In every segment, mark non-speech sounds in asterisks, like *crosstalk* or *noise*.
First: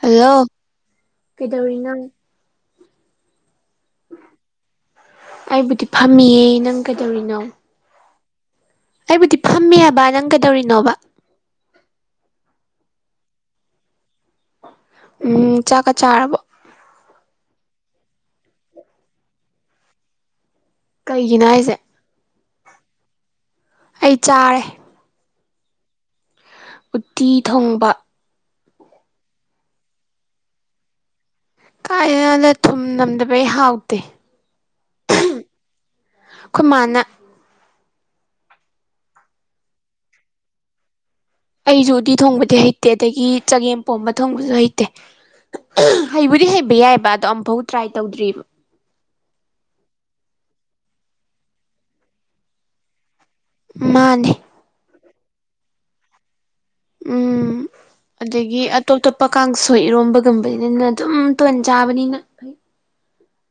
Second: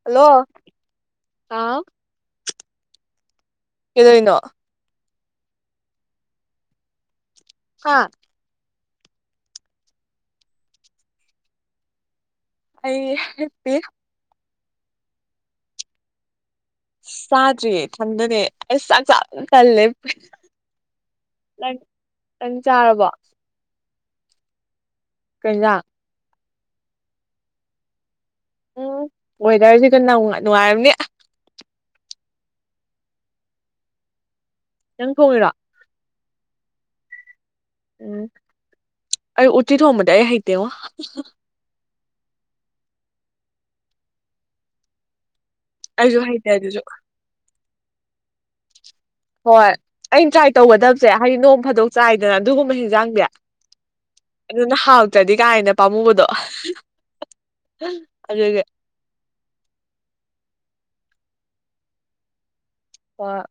hello ꯀꯩꯗꯧꯔꯤꯅꯣ ꯀꯩꯗꯣꯏꯅꯣ ꯑꯩꯕꯨꯗꯤ ꯐꯝꯃꯤꯌꯦ ꯅꯪ ꯀꯩꯗꯧꯔꯤꯅꯣ ꯍꯥ ꯑꯩꯕꯨꯗꯤ ꯐꯝꯃꯦ ꯍꯥꯏꯕ ꯅꯪ ꯀꯩꯗꯧꯔꯤꯅꯣꯕ ꯑꯩ ꯍꯤꯞꯄꯤ ꯎꯝ ꯆꯥꯛꯀ ꯆꯥꯔꯕꯣ ꯆꯥꯗ꯭ꯔꯤꯌꯦ ꯊꯪꯗꯅꯦ ꯑꯩ ꯆꯥꯛ ꯆꯥ ꯌꯥꯝ ꯇꯜꯂꯦ ꯀꯩꯒꯤꯅꯣ ꯅꯪ ꯍꯥꯏꯁꯦ ꯅꯪ ꯆꯥꯔꯕꯣ ꯑꯩ ꯆꯥꯔꯦ ꯀꯩꯖꯥꯡ ꯎꯠꯇꯤ ꯊꯣꯡꯕ ꯎꯝ ꯋꯦꯗꯔꯁꯤꯒ ꯅꯧꯅ ꯅꯨꯡꯉꯥꯏꯔꯝꯅꯤ ꯀꯥꯏꯗꯩꯅꯣꯗ ꯊꯨꯝ ꯅꯝꯗꯕꯩ ꯍꯥꯎꯇꯦ ꯅꯪ ꯊꯣꯡꯉꯤꯔꯣ ꯑꯈꯣꯏꯃꯥꯟꯅ ꯎꯝ ꯑꯩ ꯎꯇꯤ ꯊꯣꯡꯕꯗꯤ ꯑꯩ ꯍꯩꯇꯦꯉꯣ ꯑꯩꯁꯨ ꯎꯇꯤ ꯊꯣꯡꯕꯗꯤ ꯍꯩꯇꯦ ꯑꯗꯒꯤ ꯆꯒꯦꯝ ꯄꯣꯝꯕ ꯊꯣꯡꯕꯁꯨ ꯍꯩꯇꯦ ꯑꯩꯁꯨ ꯍꯩꯕꯨꯗꯤ ꯍꯩꯇꯦ ꯍꯩꯕ ꯑꯗꯨꯁꯨ ꯌꯥꯏꯕ ꯑꯗꯣ ꯑꯝꯐꯥꯎ ꯇ꯭ꯔꯥꯏ ꯇꯧꯗ꯭ꯔꯤꯕ ꯍꯣꯏ ꯑꯩꯅ ꯇ꯭ꯔꯥꯏ ꯇꯧꯒꯗꯕꯁꯦ ꯍꯥꯏꯗꯤ ꯅꯣꯡ ꯐꯥꯗꯣꯛ ꯆꯥꯏꯗꯅ ꯑꯗꯨꯒꯨꯝꯕ ꯍꯤꯟꯖꯥꯡꯗꯖ‌ꯦ ꯃꯥꯟꯅꯦ ꯑꯗꯨꯅ ꯍꯥꯎꯇ꯭ꯔꯗꯤ ꯀꯥꯏꯅ ꯄꯥꯝꯃꯨꯕꯗꯣ ꯎꯝ ꯑꯗꯒꯤ ꯑꯗꯨꯒꯤ ꯇꯣꯞ ꯇꯣꯞꯄ ꯀꯥꯡꯁꯣꯏ ꯏꯔꯣꯝꯕꯒꯨꯝꯕꯕꯁꯤꯅꯤꯅ ꯑꯗꯨꯝ ꯇꯣꯟ ꯆꯥꯕꯅꯤꯅ ꯍꫭꯏ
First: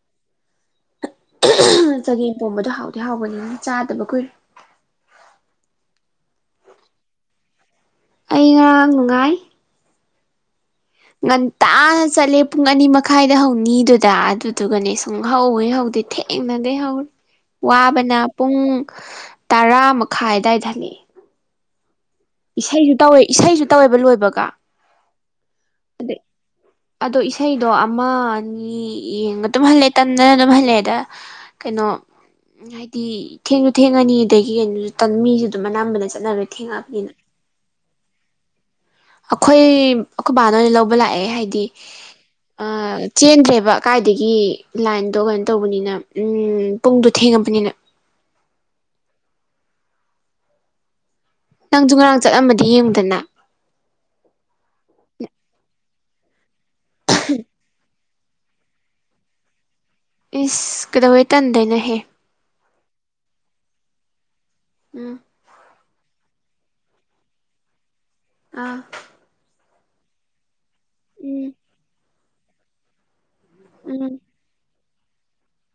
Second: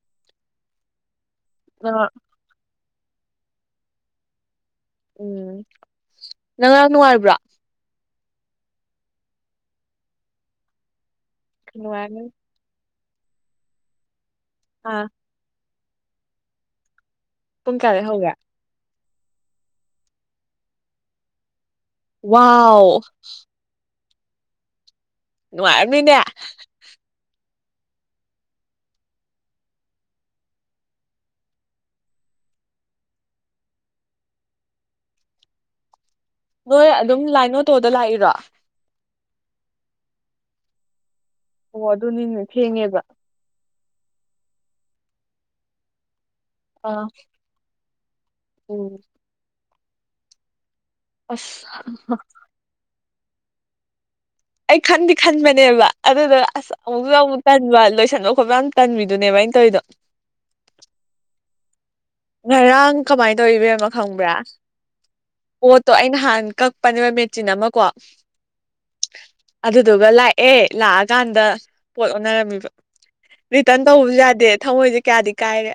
ꯑ *unintelligible* ꯑ *unintelligible* ꯆꯒꯦꯝ ꯄꯣꯝꯕꯗꯣ ꯍꯥꯎꯗꯤ ꯍꯥꯎꯕꯅꯤꯅ ꯆꯥꯗꯕ ꯀꯨꯏꯔ‌ꯦ ꯎꯝ ꯅꯪ ꯉꯔꯥꯡ ꯅꯨꯡꯉꯥꯏꯕ꯭ꯔꯣ ꯑꯩ ꯉꯔꯥꯡ ꯅꯨꯡꯉꯥꯏ ꯉꯟꯇꯥꯅ ꯅꯨꯡꯉꯥꯏꯔꯝꯅꯤ ꯆꯠꯂꯦ ꯄꯨꯡ ꯑꯅꯤ ꯃꯈꯥꯏꯗ ꯍꯧꯅꯤꯗꯨꯗ ꯑꯗꯨꯗꯨꯒꯅꯦ ꯁꯨꯝ ꯑꯥ ꯁꯨꯡꯍꯧ ꯍ‌ꯦꯛ ꯍꯧꯗꯦ ꯊꯦꯡꯅꯈꯩ ꯍꯧꯋꯤ ꯄꯨꯡ ꯀꯌꯥꯗꯩ ꯋꯥꯕꯅ ꯍꯧꯒꯦ ꯄꯨꯡ ꯇꯔꯥ ꯃꯈꯥꯏ ꯑꯋꯥꯏ ꯍꯜꯂꯛꯑ‌ꯦ ꯏꯁꯩꯁꯨ ꯋꯥꯎ ꯇꯧꯋꯦ ꯏꯁꯩꯁꯨ ꯇꯧꯋꯦꯕ ꯂꯣꯏꯕꯒ ꯑꯗꯩ ꯅꯨꯡꯉꯥꯏꯔꯝꯅꯤꯅꯦ ꯑꯗꯣ ꯏꯁꯩꯗꯣ ꯑꯃ ꯑꯅꯤ ꯌꯦꯡꯒ ꯑꯗꯨꯝ ꯍꯜꯂꯦ ꯇꯗꯅ ꯑꯗꯨꯝ ꯍꯜꯂꯦꯑ‌ꯦꯗ ꯀꯩꯅꯣ ꯎꯝ ꯍꯥꯏꯗꯤ ꯊꯦꯡꯁꯨ ꯊꯦꯡꯉꯅꯤ ꯑꯗꯒꯤ ꯀꯩꯅꯣꯁꯨ ꯃꯤꯁꯨ ꯑꯗꯨꯝ ꯑꯅꯥꯕꯅ ꯆꯠꯅꯔꯔꯤ ꯅꯣꯏ ꯑꯗꯨꯝ ꯂꯥꯏ ꯑꫭꯇꯣꯗ ꯂꯥꯛꯏꯔꯣ ꯑꯩꯈꯣꯏ ꯑꯩꯈꯣꯏ ꯕꯥꯅ ꯑꯣꯏꯅ ꯂꯧꯕ ꯂꯥꯛꯑꯦ ꯍꯥꯏꯗꯤ ꯑꯣ ꯑꯗꯨꯅꯤꯅꯦ ꯑ ꯊꯦꯡꯉꯦꯕ ꯆꯦꯟꯗ꯭ꯔꯦꯕ ꯀꯥꯏꯗꯒꯤ ꯂꯥꯏꯟꯗꯣ ꯀꯩꯅꯣ ꯇꯧꯕꯅꯤꯅ ꯎꯝ ꯑꯥ ꯄꯨꯡꯗꯣ ꯊꯦꯡꯉꯕꯅꯤꯅ ꯎꯝ ꯑꯁ ꯅꯪꯁꯨ ꯉꯔꯥꯡ ꯆꯠꯂꯝꯃꯗꯤ ꯌꯦꯡꯉꯨꯗꯅ ꯑꯩ ꯈꯟꯗꯤ ꯈꯟꯕꯅꯦꯕ ꯑꯗꯨꯗ ꯑꯁ ꯑꯃꯨꯛꯁꯨ ꯑꯃꯨꯛ ꯀꯟꯕ ꯂꯣꯏꯁꯟꯗ *unintelligible* ꯃꯃꯥꯡ ꯟꯃꯤꯗꯨꯅꯦꯕꯥ ꯑꯩꯅ ꯇꯧꯔꯤꯗꯣ ꯏꯁ ꯀꯩꯗꯧꯕꯩ ꯇꯟꯗꯣꯏꯅꫭꯍꯦ ꯉꯔꯥꯡ ꯀꯃꯥꯏꯅ ꯇꯧꯋꯤ ꯏꯕ‌ꯦꯝꯃ ꯈꯪꯕ꯭ꯔꯥ ꯎꯝ ꯄꯣꯠꯇꯣ ꯑꯩꯅ ꯍꯥꯟꯅ ꯀꯛꯄꯅꯦꯕ ꯃꯦꯆꯤꯟ ꯑꯃ ꯀꯣ ꯑꯥ ꯑꯗꯨꯗꯨꯒ ꯂꯥꯛꯑꯦ ꯂꯥꯛꯑꯀꯥꯟꯗ ꯎꯝ ꯄꯣꯠ ꯑꯣꯟꯅꯔꯝꯃꯤꯕ ꯔꯤꯇꯔꯟ ꯎꯝ ꯇꯧꯕꯁꯨ ꯌꯥꯗꯦ ꯊꯃꯣꯏꯁꯦ ꯀꯌꯥꯗꯤ ꯀꯥꯏꯔꯦ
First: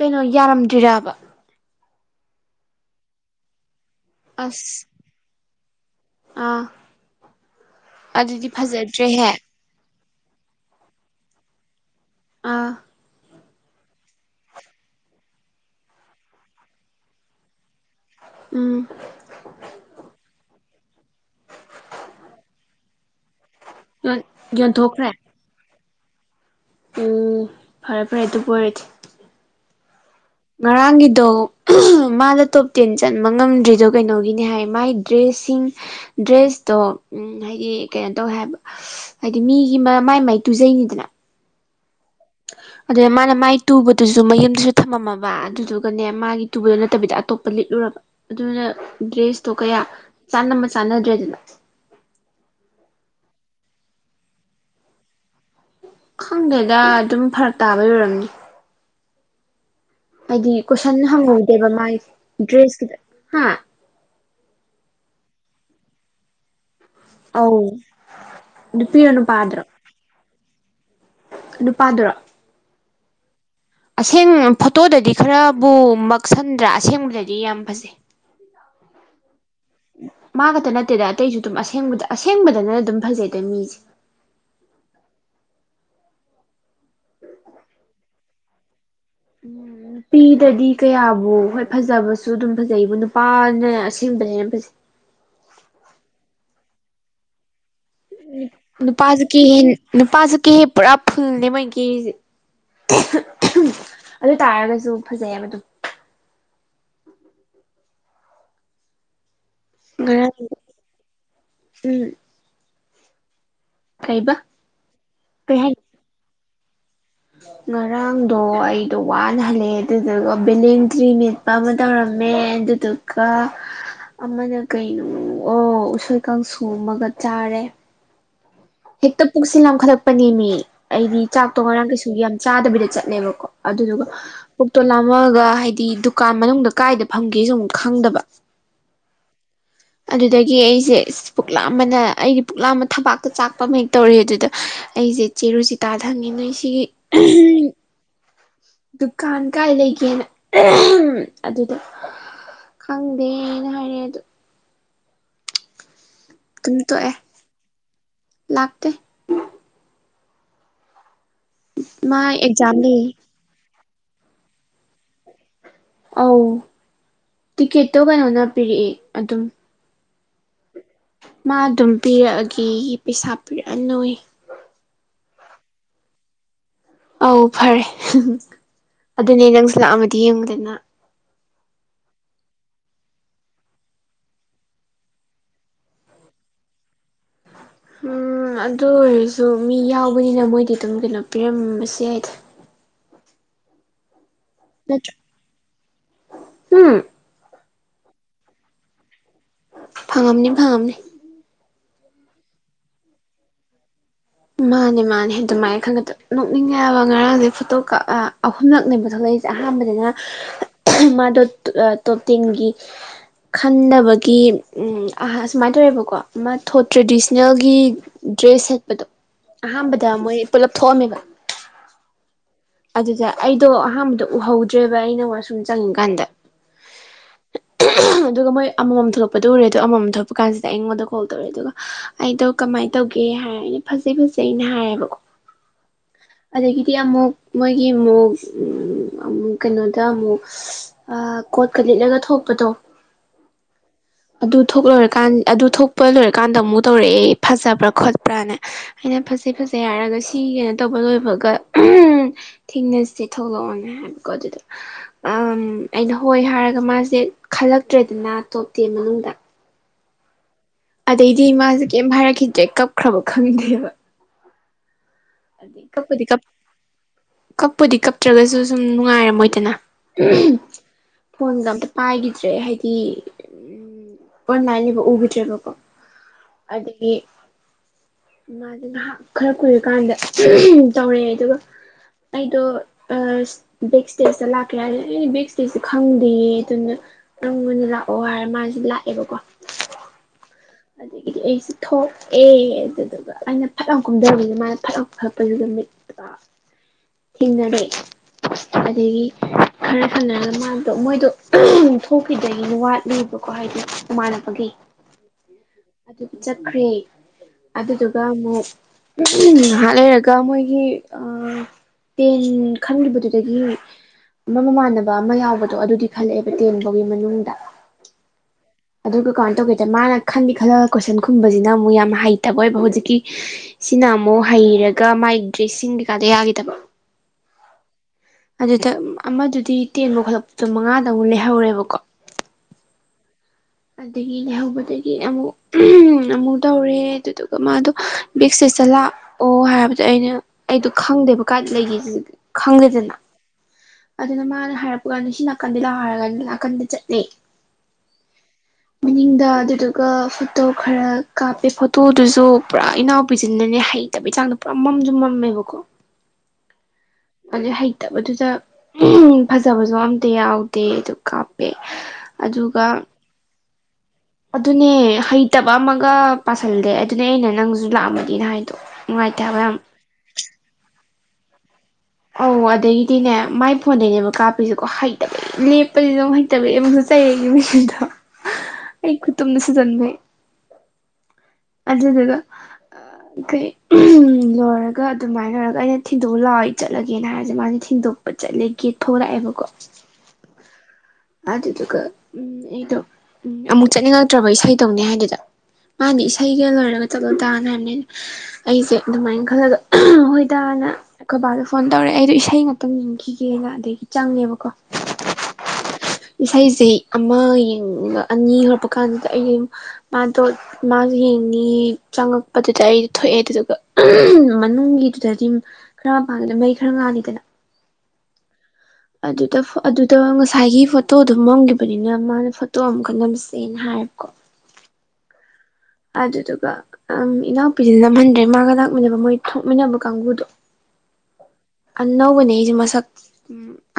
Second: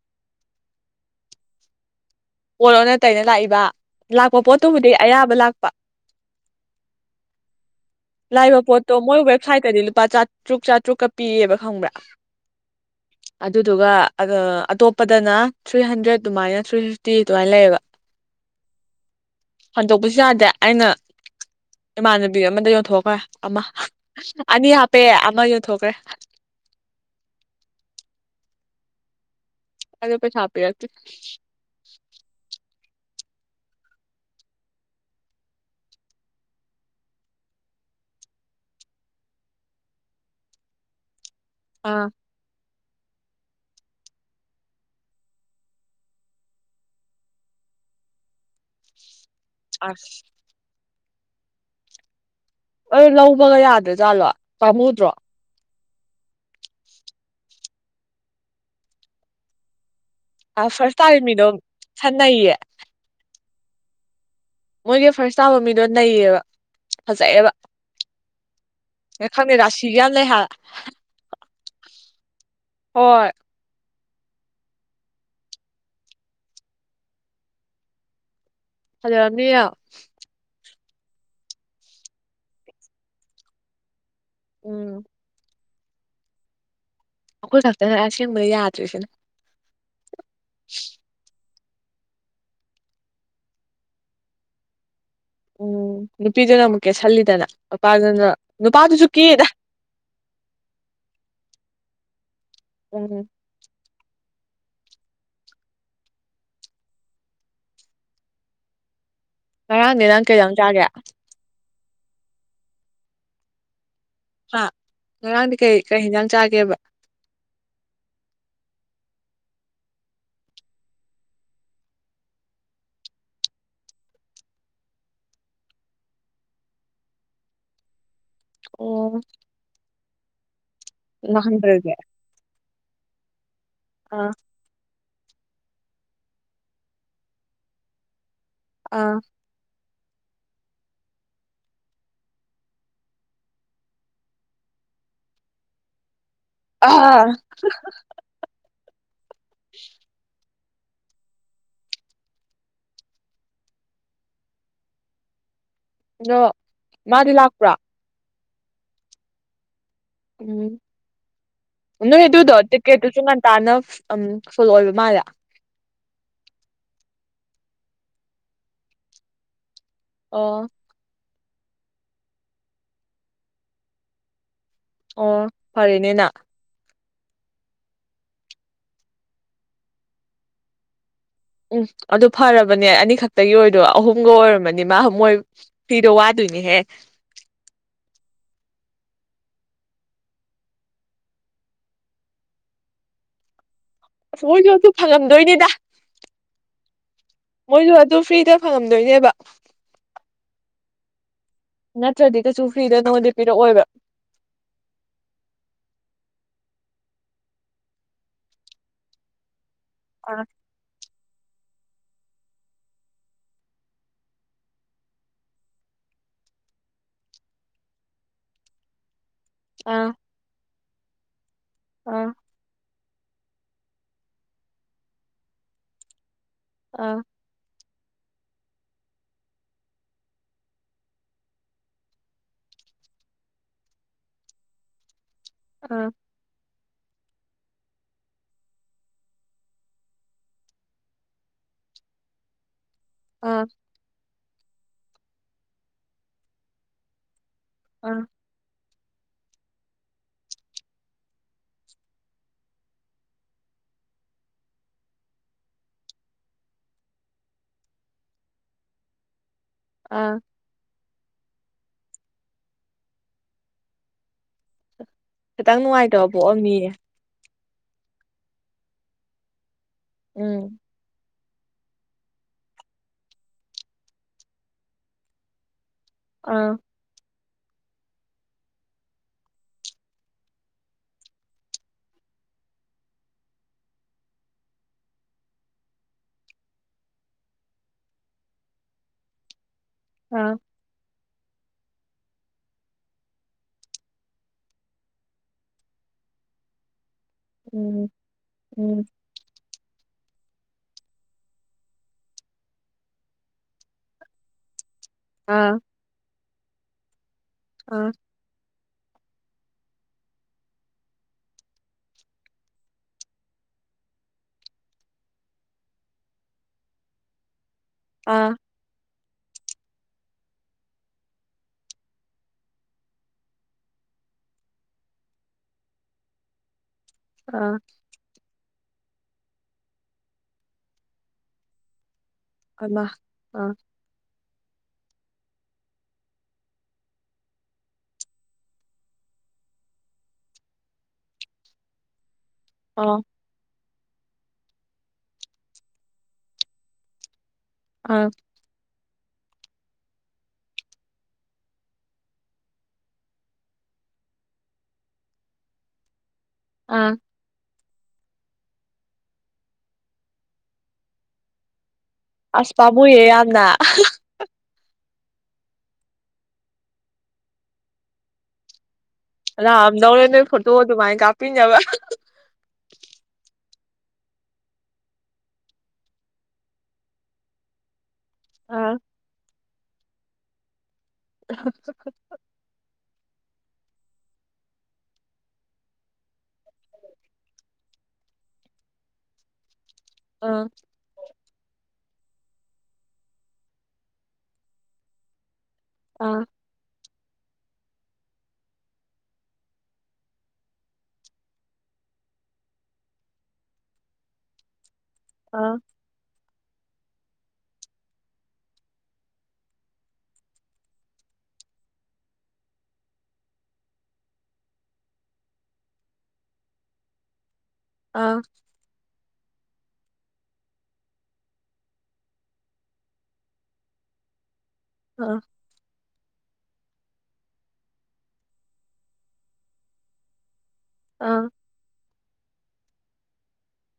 ꯀꯩꯅꯣ ꯌꯥꯔꯝꯗ꯭ꯔꯤꯔꯕ ꯄꫭꯠ ꯑꯣꯅ ꯇꯩꯅ ꯂꯥꯛꯏꯕ ꯂꯥꯛꯄ ꯑꯁ ꯄꯣꯠꯇꯨꯕꯨꯗꯤ ꯑꯌꯥꯕ ꯂꯥꯛꯄ ꯑꯥ ꯑꯗꯨꯗꯤ ꯂꯥꯛꯏꯕ ꯄꯣꯠꯇꯣ ꯃꯣꯏ ꯐꯖꯗ꯭ꯔꯦꯍꯦ ꯋꯦꯕꯁꯥꯏꯠꯇꯗꯤ ꯂꯨꯄꯥ ꯆꯥꯇ꯭ꯔꯨꯛ ꯆꯥꯇ꯭ꯔꯨꯛꯀ ꯄꯤꯌꯦꯕ ꯈꯪꯕ꯭ꯔꯥ ꯑꯥ ꯑꯗꯨꯗꯨꯒ ꯑꯇꯣꯞꯄꯗꯅ ꯊ꯭ꯔꯤ ꯍꯟꯗ꯭ꯔꯦꯠ ꯑꯗꯨꯃꯥꯏꯅ ꯊ꯭ꯔꯤ ꯇꯤ ꯑꯗꯨꯃꯥꯏꯅ ꯂꯩꯌꯦꯕ ꯎꯝ ꯍꯟꯗꯣꯛꯄꯁꯨ ꯌꯥꯗꯦ ꯑꯩꯅ ꯏꯃꯥꯟꯅꯕꯤ ꯑꯃꯗ ꯌꯣꯟꯊꯣꯛꯈ꯭ꯔꯦ ꯑꯃ ꯑꯅꯤ ꯍꯥꯞꯄꯦ ꯌꯣꯟꯊꯣꯛꯈ꯭ꯔꯦ ꯑꯃ ꯌꯣꯟꯊꯣꯛꯈ꯭ꯔꯦ ꯎꯝ ꯐꯔꯦ ꯐꯔꯦ ꯑꯗꯨꯕꯨ ꯑꯣꯏꯔꯗꯤ ꯀ *unintelligible* ꯄꯩꯁꯥ ꯄꯤꯔꯛꯇ꯭ꯔꯤ ꯉꯔꯥꯡꯒꯤꯗꯣ ꯃꯥꯅ ꯇꯣꯞ ꯇꯦꯟ ꯆꯟꯕ ꯉꯝꯗ꯭ꯔꯤꯗꯣ ꯀꯩꯅꯣꯒꯤꯅꯤ ꯍꯥꯏ ꯃꯥꯏ ꯗ꯭ꯔꯦꯁꯁꯤꯡ ꯗ꯭ꯔꯦꯁꯇꯣ ꯎꯝ ꯍꯥꯏꯗꯤ ꯀꯩꯅꯣ ꯇꯧꯋꯦ ꯍꯥꯏꯕ ꯍꯥꯏꯗꯤ ꯃꯤꯒꯤ ꯃꯥꯏ ꯃꯥꯏ ꯇꯨꯖꯩꯅꯤꯗꯅ ꯑꯥ ꯑꯗꯨꯅ ꯃꯥꯅ ꯃꯥꯏ ꯇꯨꯕꯗꯨꯁꯨ ꯃꯌꯨꯝꯗꯨꯁꯨ ꯊꯝꯃꯝꯃꯕ ꯑꯗꯨꯗꯨꯒꯅꯦ ꯃꯥꯒꯤ ꯇꯨꯕꯗ ꯅꯠꯇꯕꯤꯗ ꯑꯇꯣꯞꯄ ꯂꯤꯠꯂꯨꯔꯕ ꯑꯗꯨꯅ ꯗ꯭ꯔꯦꯁ ꯇꯣ ꯀꯌꯥ ꯑꯁ ꯆꯥꯟꯃ ꯆꯥꯟꯅꯗ꯭ꯔꯦꯗꯅ ꯑ ꯂꯧꯕꯒ ꯌꯥꯗ꯭ꯔꯖꯥꯠꯂꯣ ꯄꯥꯃꯨꯗ꯭ꯔꯣ ꯈꯪꯗꯦꯗ ꯑꯗꯨꯝ ꯐꯔꯛ ꯇꯥꯕꯩ ꯑꯣꯏꯔꯝꯅꯤ ꯍꯥꯏꯗꯤ ꯑ ꯐꯥꯔꯁ ꯀꯣꯏꯁꯟ ꯇꯥꯕ ꯃꯤꯗꯣ ꯍꯪꯍꯧꯗꯦꯕ ꯃꯥꯒꯤ ꯈꯔ ꯅꯩꯌꯦ ꯗ꯭ꯔꯦꯁꯀꯤꯗ ꯍꯥ ꯃꯣꯏꯒꯤ ꯐꯥꯔꯁ ꯇꯥꯕ ꯃꯤꯗꯣ ꯅꯩꯌꯦꯕ ꯐꯖꯩꯑꯦꯕ ꯑꯧ ꯅꯨꯄꯤꯔꯣ ꯈꯪꯗꯦ ꯅꯨꯄꯥꯗꯨꯔꯣ ꯔꯥꯁꯤꯒ ꯌꯥꯝ ꯂꯩ ꯍꯥꯏꯕ ꯅꯨꯄꯥꯗꯨꯔꯣ ꯍꯣꯏ ꯑꯁꯦꯡ ꯐꯣꯇꯣꯗꯗꯤ ꯈꯔꯕꯨ ꯃꯛꯁꯟꯗ꯭ꯔꯥ ꯑꯁꯦꯡꯕꯗꯗꯤ ꯌꯥꯝ ꯐꯖꯩ *inaudible* ꯐꯖꯔꯝꯅꯤ ꯌꯥꯝ ꯃꯥ ꯈꯛꯇ ꯅꯠꯇꯦꯗ ꯑꯇꯩꯁꯨ ꯑꯗꯨꯝ ꯑꯁꯦꯡꯕ ꯑꯁꯦꯡꯕꯗꯅ ꯑꯗꯨꯝ ꯐꯖꯩꯗ ꯃꯤꯁꯦ ꯎꯝ ꯑꯩꯈꯣꯏ ꯈꯛꯇꯅꯦ ꯑꯁꯦꯡꯕꯗ ꯌꯥꯗ꯭ꯔꯤꯁꯤꯅ ꯎꯝ ꯅꯨꯄꯤꯗꯗꯤ ꯀꯌꯥꯕꯨ ꯍꯣꯏ ꯐꯖꯕꯁꯨ ꯑꯗꯨꯝ ꯐꯖꯩꯕꯨ ꯅꯨꯄꯥꯅ ꯑꯁꯦꯡꯕꯅ ꯍꯦꯟꯅ ꯐꯖꯩ ꯎꯝ ꯅꯨꯄꯤꯗꯨꯅ ꯃꯨꯛ ꯀꯦꯁꯜꯂꯤꯗꯅ ꯅꯨꯄꯥꯁꯨ ꯀꯦꯍꯦ ꯅꯨꯄꯥꯁꯨ ꯀꯦꯍꯦ ꯄꯨꯔꯥ ꯐꯨꯜꯂꯦ ꯃꯣꯏ ꯀꯦꯔꯤꯁꯦ ꯎꯝ ꯑꯗꯨꯏ ꯇꯥꯔꯒꯁꯨ ꯐꯖꯩꯑꯕ ꯑꯗꯨꯝ ꯉꯔꯥꯡꯗꯤ ꯅꯪ ꯉꯔꯥꯡ ꯀꯩ ꯏꯟꯁꯥꯡ ꯆꯥꯒꯦ ꯎꯝ ꯀꯩꯕ ꯍꯥ ꯉꯔꯥꯡꯗꯤ ꯀꯩ ꯀꯔꯤ ꯍꯤꯟꯖꯥꯡ ꯆꯥꯒꯦꯕ ꯉꯔꯥꯡꯗꯣ ꯑꯩꯗꯣ ꯋꯥꯅ ꯍꯜꯂꯛꯑꯦ ꯑꯗꯨꯗꯨꯒ ꯕꯦꯂꯦꯟ ꯗ꯭ꯔꯤ ꯃꯦꯠ ꯄꯥ ꯑꯃ ꯇꯧꯔꯝꯃꯦ ꯑꯗꯨꯗꯨꯒ ꯑꯃꯅ ꯀꯩꯅꯣ ꯑꯣ ꯎꯁꯣꯏ ꯀꯥꯡꯁꯨ ꯑꯃꯒ ꯆꯥꯔꯦ ꯑꯣ ꯍꯦꯛꯇ ꯄꯨꯛꯁꯤ ꯂꯥꯝꯈꯠꯂꯛꯄꯅꯦꯃꯤ ꯑꯩꯗꯤ ꯆꯥꯛꯇꯣ ꯉꯔꯥꯡ ꯅꯍꯟꯗ꯭ꯔꯒꯦ ꯀꯩꯁꯨ ꯌꯥꯝ ꯆꯥꯗꯕꯤꯗ ꯆꯠꯂꯦꯕꯀꯣ ꯑꯗꯨꯗꯨꯒ ꯑꯥ ꯄꯨꯛꯇꯣ ꯂꯥꯝꯃꯛꯑꯒ ꯍꯥꯏꯗꯤ ꯗꯨꯀꯥꯟ ꯃꯅꯨꯡꯗ ꯀꯥꯏꯗ ꯐꯝꯒꯦꯁꯨ ꯑꯃꯨꯛ ꯈꯪꯗꯕ ꯑꯥ ꯑꯗꯨꯗꯒꯤ ꯑꯩꯁꯦ ꯑꯁ ꯄꯨꯛꯂꯥꯝꯕꯅ ꯑꯩꯒꯤ ꯄꯨꯛꯂꯥꯝꯕ ꯊꯕꯥꯛꯇ ꯆꯥꯛꯄ ꯍꯦꯛ ꯇꯧꯔꯛꯌꯦ ꯑꯗꯨꯗ ꯑꯩꯁꯦ ꯆꯦ ꯔꯨꯖꯤꯇꯥ ꯗ ꯍꯪꯉꯦ ꯅꯣꯏ ꯁꯤꯒꯤ ꯑꯥ ꯗꯨꯀꯥꯟ ꯀꯥꯏ ꯂꯩꯒꯦꯅꯑꯗꯨꯗ ꯈꯪꯗꯦꯅ ꯍꯥꯏꯔꯦ ꯑꯗꯣ ꯑꯗꯣ ꯑꯗꯨꯝ ꯇꯣꯛꯑꯦ ꯃꯥꯗꯤ ꯂꯥꯛꯄ꯭ꯔꯥ ꯂꯥꯛꯇꯦ ꯎꯝ ꯃꯥ ꯅꯣꯏ ꯑꯗꯨꯗꯣ ꯑꯦꯛꯖꯥꯝ ꯇꯤꯀꯦꯠ ꯂꯩꯌꯦ ꯇꯨꯁꯨ ꯉꯟꯇꯥꯅ ꯎꯝ ꯐꯨꯜ ꯑꯣꯏꯕ ꯃꯥꯟꯂꯦ ꯑꯧ ꯇꯤꯛꯀꯦꯠꯇꯣ ꯀꯩꯅꯣꯅ ꯄꯤꯔꯛꯑꯦ ꯑꯗꯨꯝ ꯑꯣ ꯃꯥ ꯑꯗꯨꯝ ꯄꯤꯔꯛꯑꯒꯦꯌꯦ ꯄꯩꯁꯥ ꯄꯤꯔꯛꯑ ꯅꯣꯌꯦ ꯑꯣ ꯐꯔꯦꯅꯦ ꯅꯪ ꯑꯧ ꯐꯔꯦ ꯑꯗꯨꯅꯦ ꯅꯪꯁꯨ ꯂꯥꯛꯑꯝꯃꯗꯤ ꯌꯦꯡꯉꯨꯗꯅ ꯎꯝ ꯑꯗꯨ ꯐꯔꯕꯅꯦ ꯑꯅꯤꯈꯛꯇꯒꯤ ꯑꯣꯏꯗꯣ ꯑꯍꯨꯝꯒ ꯑꯣꯏꯔꯝꯃꯅꯤ ꯃꯥ ꯃꯣꯏ ꯐꯤꯗꯣ ꯋꯥꯗꯣꯏꯅꯤ ꯍꯦ ꯎꯝ ꯑꯗꯨ ꯑꯣꯏꯔꯁꯨ ꯃꯤ ꯌꯥꯎꯕꯅꯤꯅ ꯃꯣꯏꯗꯤ ꯑꯗꯨꯝ ꯀꯩꯅꯣ ꯄꯤꯔꯝꯕꯁꯨ ꯌꯥꯏꯗ ꯑꯁ ꯃꯣꯏꯁꯨ ꯑꯗꯨ ꯅꯠꯇ꯭ꯔ ꯐꯪꯉꯝꯗꯣꯏꯅꯤꯗ ꯎꯝ ꯃꯣꯏꯁꯨ ꯑꯗꯨ ꯐ꯭ꯔꯤꯗ ꯐꯪꯉꯝꯗꯣꯏꯅꯦꯕ ꯐꯪꯉꯝꯅꯤ ꯐꯪꯉꯝꯅꯤ ꯅꯠꯇ꯭ꯔꯗꯤ ꯀꯩꯁꯨ ꯐ꯭ꯔꯝꯗ ꯅꯉꯣꯟꯗ ꯄꯤꯔꯛꯑꯣꯏꯕ ꯃꯥꯅꯦ ꯃꯥꯅꯦ ꯑꯗꯨꯃꯥꯏꯅ ꯈꯟꯒꯗ ꯅꯣꯛꯅꯤꯡ ꯍꯥꯏꯕ ꯉꯔꯥꯡꯁꯦ ꯐꯣꯇꯣ ꯀꯥꯞ ꯑꯍꯨꯝꯂꯛꯅꯦꯕ ꯊꯣꯛꯂꯛꯏꯁꯦ ꯁꯦ ꯑꯍꯥꯟꯕꯗꯅ ꯑꯥ *unintelligible* ꯃꯥꯗꯣ ꯇꯣꯇꯦꯡꯒꯤ ꯈꯟꯗꯕꯒꯤ ꯑ ꯑꯁꯨꯃꯥꯏꯅ ꯇꯧꯋꯦꯕꯀꯣ ꯃꯥ ꯊꯣ ꯇ꯭ꯔꯦꯗꯤꯁꯅꯦꯜꯒꯤ ꯗ꯭ꯔꯦꯁ ꯁꯦꯠꯄꯗꯣ ꯑꯍꯥꯟꯕꯗ ꯃꯣꯏ ꯄꯨꯂꯞ ꯊꯣꯛꯑꯝꯃꯦꯕ ꯑꯝ ꯑꯗꯨꯗ ꯑꯩꯗꯣ ꯑꯍꯥꯟꯕꯗ ꯎꯍꯧꯗ꯭ꯔꯦꯕ ꯑꯩꯅ ꯋꯥꯁꯔꯨꯝ ꯆꯪꯉꯤꯀꯥꯟꯗ ꯑꯝ ꯑꯗꯨꯒ ꯃꯣꯏ ꯑꯃꯃꯝ ꯊꯣꯛꯂꯛꯄꯗꯨ ꯎꯔꯦ ꯑꯗꯣ ꯑꯃꯃꯝ ꯊꯣꯛꯂꯄ ꯀꯥꯟꯁꯤꯗ ꯑꯩꯉꯣꯟꯗ ꯀꯣꯜ ꯇꯧꯔꯦ ꯑꯗꯨꯒ ꯑꯩꯗꯣ ꯀꯃꯥꯏꯟ ꯇꯧꯒꯦ ꯍꯥꯏꯔꯦ ꯑꯩꯅ ꯐꯖꯩ ꯐꯖꯩꯅ ꯍꯥꯏꯔꯦꯕꯀꯣ ꯑꯥꯝ ꯑꯗꯒꯤꯗꯤ ꯑꯃꯨꯛ ꯃꯣꯏꯒꯤ ꯃꯨꯛ ꯑꯃꯨꯛ ꯀꯩꯅꯣꯗ ꯑꯃꯨꯛ ꯑ ꯀꯣꯠꯀ ꯂꯤꯠꯂꯒ ꯊꯣꯛꯄꯗꯣ ꯑꯥꯝ ꯑꯗꯨ ꯊꯣꯛ ꯂꯣꯏꯔꯀꯥꯟ ꯑꯗꯨ ꯊꯣꯛꯄ ꯂꯣꯏꯔꯀꯥꯟꯗ ꯑꯃꯨꯛ ꯇꯧꯔꯛꯑꯦ ꯐꯖꯕ꯭ꯔꯥ ꯑꯥ ꯈꯣꯠꯄ꯭ꯔꯥꯅꯦ ꯑꯩꯅ ꯐꯖꯩ ꯐꯖꯩ ꯍꯥꯏꯔꯒ ꯁꯤ ꯀꯩꯅꯣ ꯇꯧꯕ ꯂꯣꯏꯕꯒ ꯊꯦꯡꯅꯁꯦ ꯊꯣꯛꯂꯛꯑꯣꯅ ꯍꯥꯏꯕꯀꯣ ꯑꯗꯨꯗ ꯑꯥꯝ ꯑꯩꯅ ꯍꯣꯏ ꯍꯥꯏꯔꯒ ꯃꯥꯖꯦ ꯈꯜꯂꯛꯇ꯭ꯔꯦꯗꯅ ꯇꯣꯞꯇꯦꯟ ꯃꯅꯨꯡꯗ ꯑꯥ ꯑꯗꯩꯗꯤ ꯃꯥꯖꯦ ꯀꯩꯝ ꯍꯥꯏꯔꯛꯈꯤꯗ꯭ꯔꯦ ꯀꯞꯈ꯭ꯔꯕ ꯈꯪꯗꯦꯕ ꯈꯤꯇꯪ ꯑꯗꯩ ꯀꯞꯄꯗꯤ ꯅꯨꯡꯉꯥꯏꯇꯕ ꯀꯞ ꯄꯣꯛꯑꯝꯅꯤꯌꯦ ꯀꯞꯄꯨꯗꯤ ꯀꯞꯇ꯭ꯔꯒꯁꯨ ꯁꯨꯝ ꯅꯨꯡꯉꯥꯏꯔꯝꯃꯣꯏꯗꯅ ꯎꯝ *unintelligible* ꯐꯣꯟꯒ ꯑꯝꯇ ꯄꯥꯏꯒꯤꯗ꯭ꯔꯦ ꯍꯥꯏꯗꯤ ꯎꯝ ꯑꯣꯟꯂꯥꯏꯟ ꯂꯩꯕ ꯎꯒꯤꯗ꯭ꯔꯦꯕꯀꯣ ꯑꯥ ꯑꯗꯒꯤ ꯃꯥꯖꯦ ꯉꯥꯍꯥꯛ ꯈꯔ ꯀꯨꯏꯔꯀꯥꯟꯗ ꯇꯧꯔꯛꯑꯦ ꯑꯗꯨꯒ ꯑꯩꯗꯣ ꯑꯁ ꯕꯦꯛ ꯏꯁꯇꯦꯖꯇ ꯂꯥꯛꯀꯦ ꯍꯥꯏꯔꯦ ꯑꯩꯩꯅ ꯕꯦꯛ ꯏꯁꯇꯦꯖꯇꯣ ꯈꯪꯗꯦ ꯑꯗꯨꯅ ꯅꯪ ꯑꯣꯏꯅ ꯂꯥꯛꯑꯣ ꯍꯥꯏꯔ ꯃꯥꯖꯦ ꯂꯥꯛꯑꯦꯕꯀꯣ ꯑ ꯑꯗꯒꯤꯗꯤ ꯑꯩꯁꯦ ꯊꯣꯂꯛꯑꯦ ꯑꯗꯨꯗꯨꯒ ꯑꯩꯅ ꯐꯠꯂꯥꯎ ꯀꯨꯝꯗꯕꯖꯤꯗ ꯃꯥꯅ ꯐꯠꯂꯥꯎ ꯐꯂꯛꯄꯁꯤꯗ ꯃꯤꯠ ꯑ ꯊꯦꯡꯅꯔꯦ ꯎꯝ ꯎꯝ ꯑꯗꯒꯤ ꯈꯔ ꯈꯅꯔꯒ ꯃꯥꯗꯣ ꯃꯣꯏꯗꯣ ꯊꯣꯛꯈꯤꯗ꯭ꯔꯤꯅ ꯋꯥꯠꯂꯤꯕꯀꯣ ꯍꯥꯏꯗꯤ ꯃꯃꯥꯟꯅꯕꯒꯤ ꯎꯝ ꯑꯗꯨꯒꯤ ꯆꯠꯈ꯭ꯔꯦ ꯑꯥ ꯑꯗꯨꯗꯨꯒ ꯑꯃꯨꯛ ꯉꯥꯍꯥꯛ ꯂꯩꯔꯒ ꯃꯣꯏꯒꯤ ꯑꯝ ꯇꯦꯟ ꯈꯟꯒꯤꯕꯗꯨꯗꯒꯤ ꯑꯃ ꯃꯃꯥꯟꯅꯕ ꯑꯃ ꯌꯥꯎꯕꯗꯣ ꯑꯗꯨꯗꯤ ꯈꯜꯂꯛꯑꯦꯕ ꯇꯦꯟ ꯕꯥꯎꯒꯤ ꯃꯅꯨꯡꯗ ꯑ ꯑꯗꯨꯒ ꯀꯃꯥꯏꯟ ꯇꯧꯒꯦꯗ ꯃꯥꯅ ꯈꯟꯗꯤ ꯈꯜꯂꯒ ꯀꯣꯏꯁꯟ ꯈꯨꯝꯕꯖꯤꯅ ꯑꯃꯨꯛ ꯌꯥꯝ ꯍꯩꯇꯕ ꯑꯣꯏꯕ ꯍꯧꯖꯤꯛꯀꯤ ꯁꯤꯅ ꯑꯃꯨꯛ ꯍꯩꯔꯒ ꯃꯥꯏ ꯗ꯭ꯔꯦꯁꯁꯤꯡ ꯀꯩꯀꯥꯗ ꯌꯥꯒꯤꯗꯕ ꯑꯥ ꯑꯗꯨꯗ ꯑꯃꯗꯨꯗꯤ ꯇꯦꯟꯕꯧ ꯈꯜꯂꯛꯄꯗꯣ ꯃꯉꯥꯗ ꯑꯃꯨꯛ ꯂꯩꯍꯧꯔꯦꯕꯀꯣ ꯑꯃ ꯑ ꯑꯗꯒꯤ ꯂꯩꯍꯧꯕꯗꯒꯤ ꯑꯃꯨꯛ ꯑꯃꯨꯛ ꯇꯧꯔꯦ ꯑꯗꯨꯗꯨꯒ ꯃꯥꯗꯣ ꯕꯦꯛ ꯏꯁꯇꯦꯖꯇ ꯂꯥꯛ ꯑꯣ ꯍꯥꯏꯕꯗꯤ ꯑꯩꯅ ꯑꯩꯗꯣ ꯈꯪꯗꯦꯕ ꯀꯥꯏ ꯂꯩꯒꯦꯖꯤꯗꯤ ꯈꯪꯗꯦꯗꯅ ꯑꯣ ꯑꯗꯨꯅ ꯃꯥꯅ ꯍꯥꯏꯔꯛꯄꯒꯥꯟꯗ ꯁꯤ ꯅꯥꯀꯟꯗ ꯂꯥꯛꯔꯒ ꯅꯥꯀꯟꯗ ꯆꯠꯂꯦ ꯑꯝ ꯃꯅꯤꯡꯗ ꯑꯗꯨꯗꯨꯒ ꯐꯣꯇꯣ ꯈꯔ ꯀꯥꯞꯄꯦ ꯐꯣꯇꯣꯗꯨꯖꯨ ꯄꯨꯔꯥꯛ ꯏꯅꯥꯎꯄꯤꯖꯤꯅꯅꯦ ꯍꯩ ꯇꯕꯩ ꯆꯥꯡꯗ ꯄꯨꯔꯥ ꯃꯝꯖꯨ ꯃꯝꯃꯦꯕꯀꯣ ꯑꯥ ꯑꯗꯩ ꯍꯩꯇꯕꯗꯨꯗ ꯎꯝ ꯐꯖꯕꯖꯨ ꯑꯝꯇ ꯌꯥꯎꯗꯦ ꯑꯗꯨ ꯀꯥꯞꯄꯦ ꯑꯁ ꯑꯗꯨꯒ ꯄꯥꯝꯃꯨꯏꯌꯦ ꯌꯥꯝꯅ ꯑꯗꯨꯅꯦ ꯍꯩꯇꯕ ꯑꯃꯒ ꯄꯥꯁꯜꯂꯦ ꯑꯗꯨꯅꯦ ꯑꯩꯅ ꯅꯪꯖꯨ ꯂꯥꯛꯑꯝꯃꯗꯤ ꯍꯥꯏꯗꯣ ꯅꯨꯡꯉꯥꯏꯇꯕꯦ ꯌꯥꯝ ꯗꯧꯔ‌ꯦꯅꫭꯏ ꯐꯣꯇꯨ ꯇꯨꯃꯥꯥꯏ ꯀꯥꯞꯄꯤꯅꯕ ꯑꯧ ꯑꯗꯒꯤꯗꯤꯅꯦ ꯃꯥꯏ ꯐꯣꯟꯗꯩꯅꯦꯕ ꯀꯥꯞꯄꯤꯁꯀꯣ ꯍꯩꯇꯕꯩ ꯂꯦꯞꯄꯁꯤꯗ ꯇꯕ ꯑꯃꯨꯁꯨ ꯆꯩꯔꯒꯤ ꯃꯤꯗꯣ ꯑꯥ ꯑꯩ ꯈꯨꯠꯇꯨꯝꯗꯁꯨ ꯆꯟꯕꯩ ꯑꯗꯨꯗꯨꯒ ꯑꯩꯈꯩ ꯂꯣꯏꯔꯒ ꯑꯗꯨꯃꯥꯏꯅ ꯑꯣꯏꯔꯒ ꯑꯩꯅ ꯊꯤꯟꯗꯣꯛꯑ ꯂꯥꯛꯑꯣꯏ ꯆꯠꯂꯒꯦꯅ ꯍꯥꯏꯔꯁꯦ ꯃꯥꯁ ꯊꯤꯟꯗꯣꯛ ꯆꯠꯂꯦ ꯒꯦꯠ ꯐꯧꯂꯥꯛꯑꯦꯕꯀꯣ ꯑ ꯑꯗꯨꯗꯨꯒ ꯎꯝ ꯑꯩꯗꯣ ꯎꯝ ꯑꯃꯨꯛ ꯆꯠꯅꯤꯡꯉꯛꯇ꯭ꯔꯕ ꯏꯁꯩꯗꯧꯅꯦ ꯍꯥꯏꯗꯨꯗ ꯃꯥꯗꯤ ꯑꯥ ꯏꯁꯩꯒ ꯂꯣꯏꯔꯒ ꯆꯠꯂꯨ ꯇꯅ ꯍꯥꯏꯕꯅꯤꯅ ꯑꯩꯁꯦ ꯑꯗꯨꯃꯥꯏꯅ ꯈꯜꯂꯒ ꯍꯣꯏꯇꯅ ꯑꯩꯈꯣꯏ ꯕꯥꯗꯣ ꯐꯣꯟ ꯇꯧꯔꯛꯑꯦ ꯑꯩꯗꯣ ꯏꯁꯩ ꯉꯥꯛꯇꯪ ꯌꯦꯡꯈꯤꯒꯦꯅ ꯑꯗꯒꯤ ꯆꯪꯉꯦꯕꯀꯣ ꯑ ꯏꯁꯩꯁꯦ ꯑꯃꯡ ꯑꯅꯤ ꯍꯧꯔꯛꯄ ꯀꯥꯟꯗꯨꯗ ꯑꯩ ꯃꯥꯗꯣ ꯃꯥꯁ ꯌꯦꯡꯅꯤ ꯆꯪꯉꯛꯄꯗꯨꯗꯤ ꯑꯩꯗꯤ ꯊꯣꯛꯑꯦ ꯑꯗꯨꯗꯨꯒ ꯃꯅꯨꯡꯒꯤꯗꯨꯗꯗꯤ ꯈꯔ ꯃꯄꯥꯟꯜꯂꯗ ꯃꯩ ꯈꯔ ꯉꯥꯜꯂꯤꯗꯅ ꯑꯥ ꯑꯗꯨꯗ ꯑꯗꯨꯗ ꯉꯁꯥꯏꯒꯤ ꯐꯣꯇꯣꯗꯣ ꯃꯝꯈꯤꯕꯅꯤꯅ ꯃꯥꯅ ꯐꯣꯇꯣ ꯑꯃꯈꯛ ꯅꯝꯁꯦꯅ ꯍꯥꯏꯌꯦꯕꯀꯣ ꯑꯥ ꯑꯗꯨꯗꯨꯒ ꯏꯅꯥꯎꯄꯤꯁꯤ ꯅꯝꯍꯟꯗ꯭ꯔꯦ ꯃꯥꯒ ꯂꯥꯛꯃꯤꯟꯅꯕ ꯃꯣꯏ ꯊꯣꯛꯃꯤꯟꯅꯕ ꯀꯥꯡꯕꯨꯗꯣ ꯑꯥ ꯑꯅꯧꯕꯅꯦ ꯑꯩꯁꯦ ꯃꯁꯛ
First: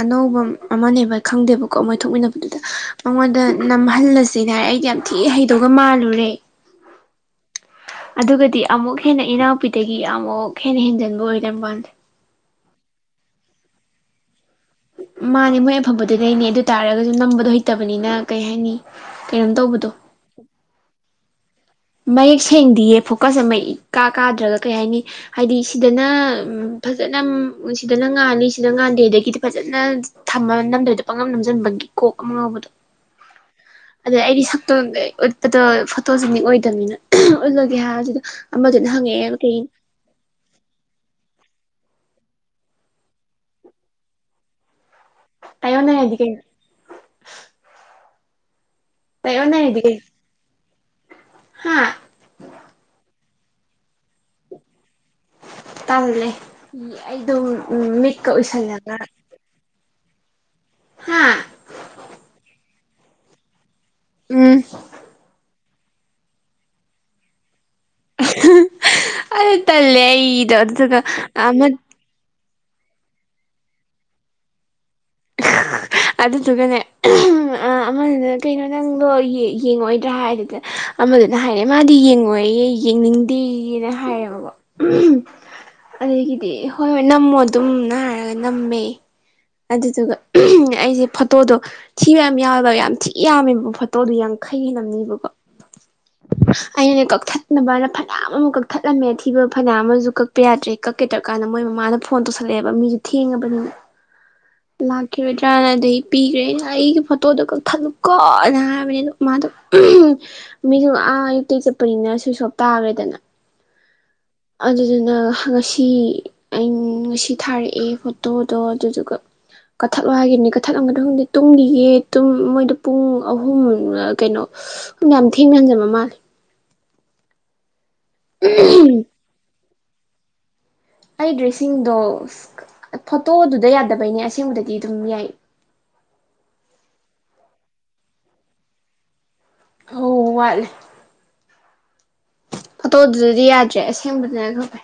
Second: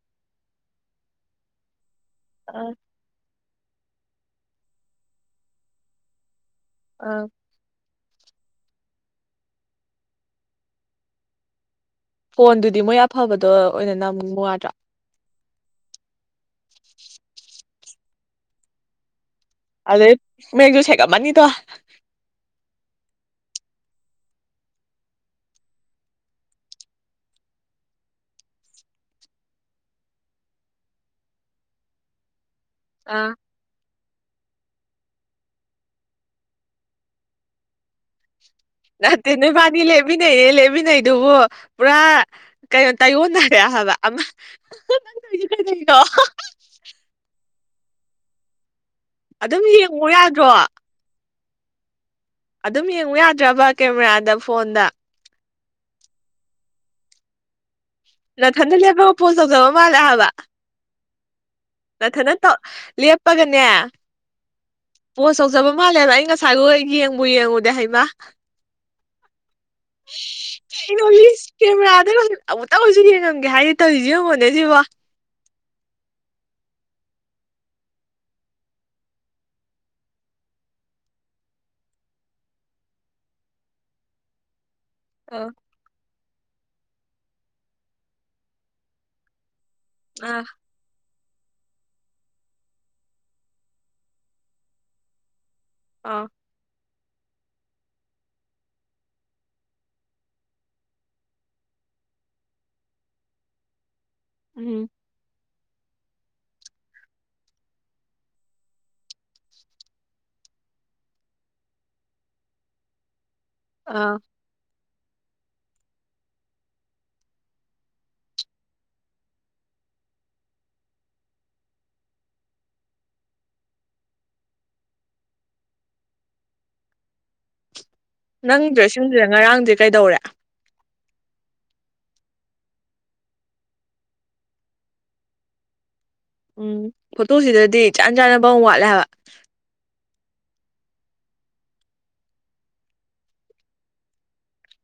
ꯑꯅꯧꯕ ꯑꯃꯅꯦꯕ ꯈꯪꯗꯦꯕꯀꯣ ꯃꯣꯏ ꯊꯣꯛꯃꯤꯟꯅꯕ ꯑꯥ ꯑꯩꯉꯣꯟꯗ ꯅꯝꯍꯜꯂꯁꯤꯅꯦ ꯍꯥꯏꯔꯦ ꯑꯩꯗꯤ ꯌꯥꯝ ꯊꯤ ꯍꯩꯗꯣꯛꯑꯒ ꯃꯥꯜꯂꯨꯔꯦ ꯑ ꯑꯗꯨꯒꯗꯤ ꯑꯃꯨꯛ ꯍꯦꯟꯅ ꯏꯅꯥꯎꯄꯤꯗꯒꯤ ꯑꯃꯨꯛ ꯍꯦꯟꯅ ꯍꯦꯟꯖꯤꯟꯕ ꯑꯣꯏ ꯂꯩꯔꯝꯕꯋꯥꯅꯤꯗ ꯐꯣꯟꯗꯨꯗꯤ ꯃꯣꯏ ꯑꯐꯕꯗꯣ ꯑꯣꯏꯅ ꯅꯝꯃꯨꯌꯥꯗ꯭ꯔꯥ ꯃꯥꯅꯦ ꯃꯣꯏ ꯑꯐꯕꯗꯤ ꯂꯩꯅꯤ ꯑꯗꯨ ꯇꯥꯔꯒꯁꯨ ꯅꯝꯕꯗꯣ ꯍꯩꯇꯕꯅꯤꯅ ꯀꯩ ꯍꯥꯏꯅꯤ ꯀꯩꯅꯣꯝ ꯇꯧꯕꯗ ꯃꯌ‌ꯦꯛꯁꯨ ꯁꯦꯒꯅꯤ ꯇꯣ ꯃꯌꯦꯛ ꯁꯦꯡꯗꯤꯌꯦ ꯐꯣꯀꯁ ꯑꯃ ꯃ ꯀꯥ ꯀꯥꯗ꯭ꯔꯒ ꯀꯩ ꯍꯥꯏꯅꯤ ꯍꯥꯏꯗꯤ ꯁꯤꯗꯅ ꯐꯖꯅ ꯁꯤꯗꯅ ꯉꯥꯜꯂꯤ ꯁꯤꯗ ꯉꯥꯟꯗꯦ ꯑꯗꯒꯤꯗꯤ ꯐꯖꯅ ꯊꯃ ꯅꯝꯗꯣꯏꯗꯣ ꯄꯪꯉꯝ ꯅꯝꯁꯤꯟꯕꯒꯤ ꯀꯣꯛ ꯑꯃ ꯉꯥꯎꯕꯗꯣ ꯑ ꯑꯗ ꯑꯩꯗꯤ ꯁꯛꯇꯣ ꯎꯠꯄꯗꯣ ꯐꯣꯇꯣꯁꯛ ꯑꯣꯏꯗ ꯅꯤꯅ ꯎꯠꯂꯒꯦ ꯍꯥꯏꯕꯗꯨꯗ ꯑꯃꯗꯨꯅ ꯍꯪꯉꯛꯑꯦ ꯀꯩ ꯂꯦꯞꯃꯤꯟꯅꯩꯌꯦ ꯂꯦꯞꯃꯤꯟꯅꯩꯗꯨꯕꯨ ꯄꯨꯔꯥ ꯀꯩꯅꯣ ꯇꯥꯏꯌꯣꯟꯅꯔꯦ ꯍꯥꯏꯕ ꯑꯃ ꯇꯥꯏꯣꯟꯅꯦ ꯍꯥꯏꯗꯤꯀꯩꯅꫭ ꯑꯗꯨꯝ ꯇꯥꯏꯌꯣꯟꯅꯔꯗꯤ ꯀꯩꯅꯣ ꯌꯦꯡꯉꯣ ꯌꯥꯗ꯭ꯔꯣ ꯍꯥ ꯑꯗꯨꯝ ꯌꯦꯡꯉꯨ ꯌꯥꯗ꯭ꯔꯕ ꯀꯦꯃꯦꯔꯥꯗ ꯐꯣꯟꯗ ꯇꯜꯂꯦ ꯑꯩꯗꯨ ꯎ ꯃꯤꯠ ꯅꯊꯟꯗ ꯂꯦꯞꯄꯒ ꯄꯣꯠ ꯇꯧꯖꯕ ꯃꯥꯜꯂꯑꯕ ꯍꯥ ꯅꯊꯟꯗ ꯆꯞꯄꯒꯅꯦ ꯎꯝ ꯄꯣꯁ ꯇꯧꯖꯕ ꯃꯥꯜꯂꯦꯕ ꯑꯩ ꯉꯁꯥꯏ ꯂꯣꯏ ꯌꯦꯡꯉ ꯌꯦꯡꯉꯨꯗꯦ ꯍꯩꯃ ꯑꯗꯨ ꯇꯜꯂꯦ ꯑꯩꯗꯣ ꯑꯗꯨꯗꯨꯒ ꯏꯩꯅꯁ ꯑꯃ ꯀꯔꯥꯗ *unintelligible* ꯇꯕꯨꯛꯇꯧꯁꯨ ꯌꯦꯡꯉꯝꯒꯦ ꯍꯥꯏꯗꯤ ꯇꯧꯔꯤꯁꯤ ꯌꯦꯡꯉꯣꯅꯦ ꯁꯤꯕꯣ ꯍ ꯑꯗꯨꯗꯨꯒꯅꯦ ꯑꯃꯗꯨꯅ ꯀꯩꯅꯣ ꯅꯪꯗꯣ ꯌꯦꯡꯉꯣꯏꯗ꯭ꯔꯥ ꯍꯥꯏꯗꯨꯗ ꯑꯃꯗꯨꯅ ꯍꯥꯏꯔꯦ ꯃꯥꯗꯤ ꯌꯦꯡꯉꯣꯏꯌꯦ ꯌꯦꯡꯅꯤꯡꯗꯦꯅ ꯍꯥꯏꯌꯦꯕꯀꯣ ꯑꯗꯨꯒꯤꯗꯤ ꯍꯣꯏ ꯍꯣꯏ ꯅꯝꯃꯣ ꯑꯗꯨꯝꯅ ꯍꯥꯏꯔꯒ ꯅꯝꯃꯦ ꯑꯗꯨꯗꯨꯒ ꯑꯥ ꯑꯩꯁꯦ ꯐꯣꯇꯣꯗꯣ ꯊꯤꯕ ꯌꯥꯝ ꯌꯥꯎꯗꯕ ꯌꯥꯝ ꯊꯤ ꯌꯥꯝꯃꯦꯕ ꯐꯣꯇꯣꯗꯨ ꯌꯥꯡ ꯈꯩꯍ‌ꯦꯜꯂꯝꯅ‌ꯦꯕꯀꯣ ꯑꯥ ꯑꯩꯅ ꯀꯛꯊꯠꯅꯕꯅ ꯐꯅꯌꯥꯝ ꯑꯃ ꯀꯛꯊꯠꯂꯝꯃꯦ ꯑꯊꯤꯕ ꯐꯅꯌꯥꯝ ꯑꯃꯁꯨ ꯀꯛꯄ ꯌꯥꯗ꯭ꯔꯦ ꯀꯛꯀꯦꯗ꯭ꯔꯀꯥꯟꯗ ꯃꯣꯏ ꯃꯃꯥꯅ ꯐꯣꯟ ꯇꯧꯁꯜꯂꯛꯑꯦꯕ ꯃꯤꯁꯨ ꯊꯦꯡꯉꯕꯅꯤ ꯎꯝ ꯀꯦꯔꯗ꯭ꯔꯥꯅ ꯑꯩ ꯄꯤꯈ꯭ꯔꯦ ꯑꯩꯅ ꯑꯩꯒꯤ ꯐꯣꯇꯣꯗꯣ ꯀꯛꯊꯠꯂꯨꯀꯣꯅ ꯍꯥꯏꯕꯅꯦ ꯑꯗꯣ ꯃꯥꯗꯣ ꯃꯤꯁꯨ ꯑꯥ ꯑꯌꯨꯛꯇꯤ ꯆꯠꯄꯅꯤꯅ ꯁ꯭ꯋꯁ ꯍꯣꯞ ꯇꯥꯈ꯭ꯔꯦꯗꯅ ꯑꯥ ꯑꯗꯨꯗꯨꯅ ꯉꯁꯤ ꯑ ꯉꯁꯤ ꯊꯥꯔꯛꯑꯦ ꯐꯣꯇꯣꯗꯣ ꯑꯗꯨꯗꯨꯒ ꯀꯛꯊꯠꯂꯣ ꯍꯥꯏꯈꯤꯕꯅꯤ ꯀꯛꯊꯠꯂꯝꯒꯗꯕ ꯈꯪꯗꯦ ꯇꯨꯝꯒꯤꯌꯦ ꯃꯣꯏꯗ ꯄꯨꯡ ꯑꯍꯨꯝ ꯀꯩꯅꯣ ꯃꯌꯥꯝ ꯊꯦꯡ ꯃꯌꯥꯝꯖꯃ ꯃꯥꯜ ꯅꯪ ꯗ꯭ꯔꯦꯁꯤꯡꯗꯨꯗ ꯉꯔꯥꯡꯗꯤ ꯀꯩꯗꯧꯔꯦ ꯑꯩ ꯗ꯭ꯔꯦꯁꯁꯤꯡꯗꯣ ꯐꯣꯇꯣꯗꯨꯗ ꯌꯥꯗꯕꯩꯅꯦ ꯑꯁꯦꯡꯕꯗꯗꯤ ꯑꯗꯨꯝ ꯌꯥꯏ ꯎꯝ ꯐꯣꯇꯣ ꯁꯤꯗꯗꯤ ꯆꯥꯟ ꯆꯥꯅꯕ ꯋꯥꯠꯂꯦ ꯍꯥꯏꯕ ꯍ ꯋꯥ ꯑꯇꯣ ꯑꯗꯨꯗꯗꯤ ꯌꯥꯗ꯭ꯔꯦ ꯑꯁꯦꯡꯕꯗꯅ ꯈꯩ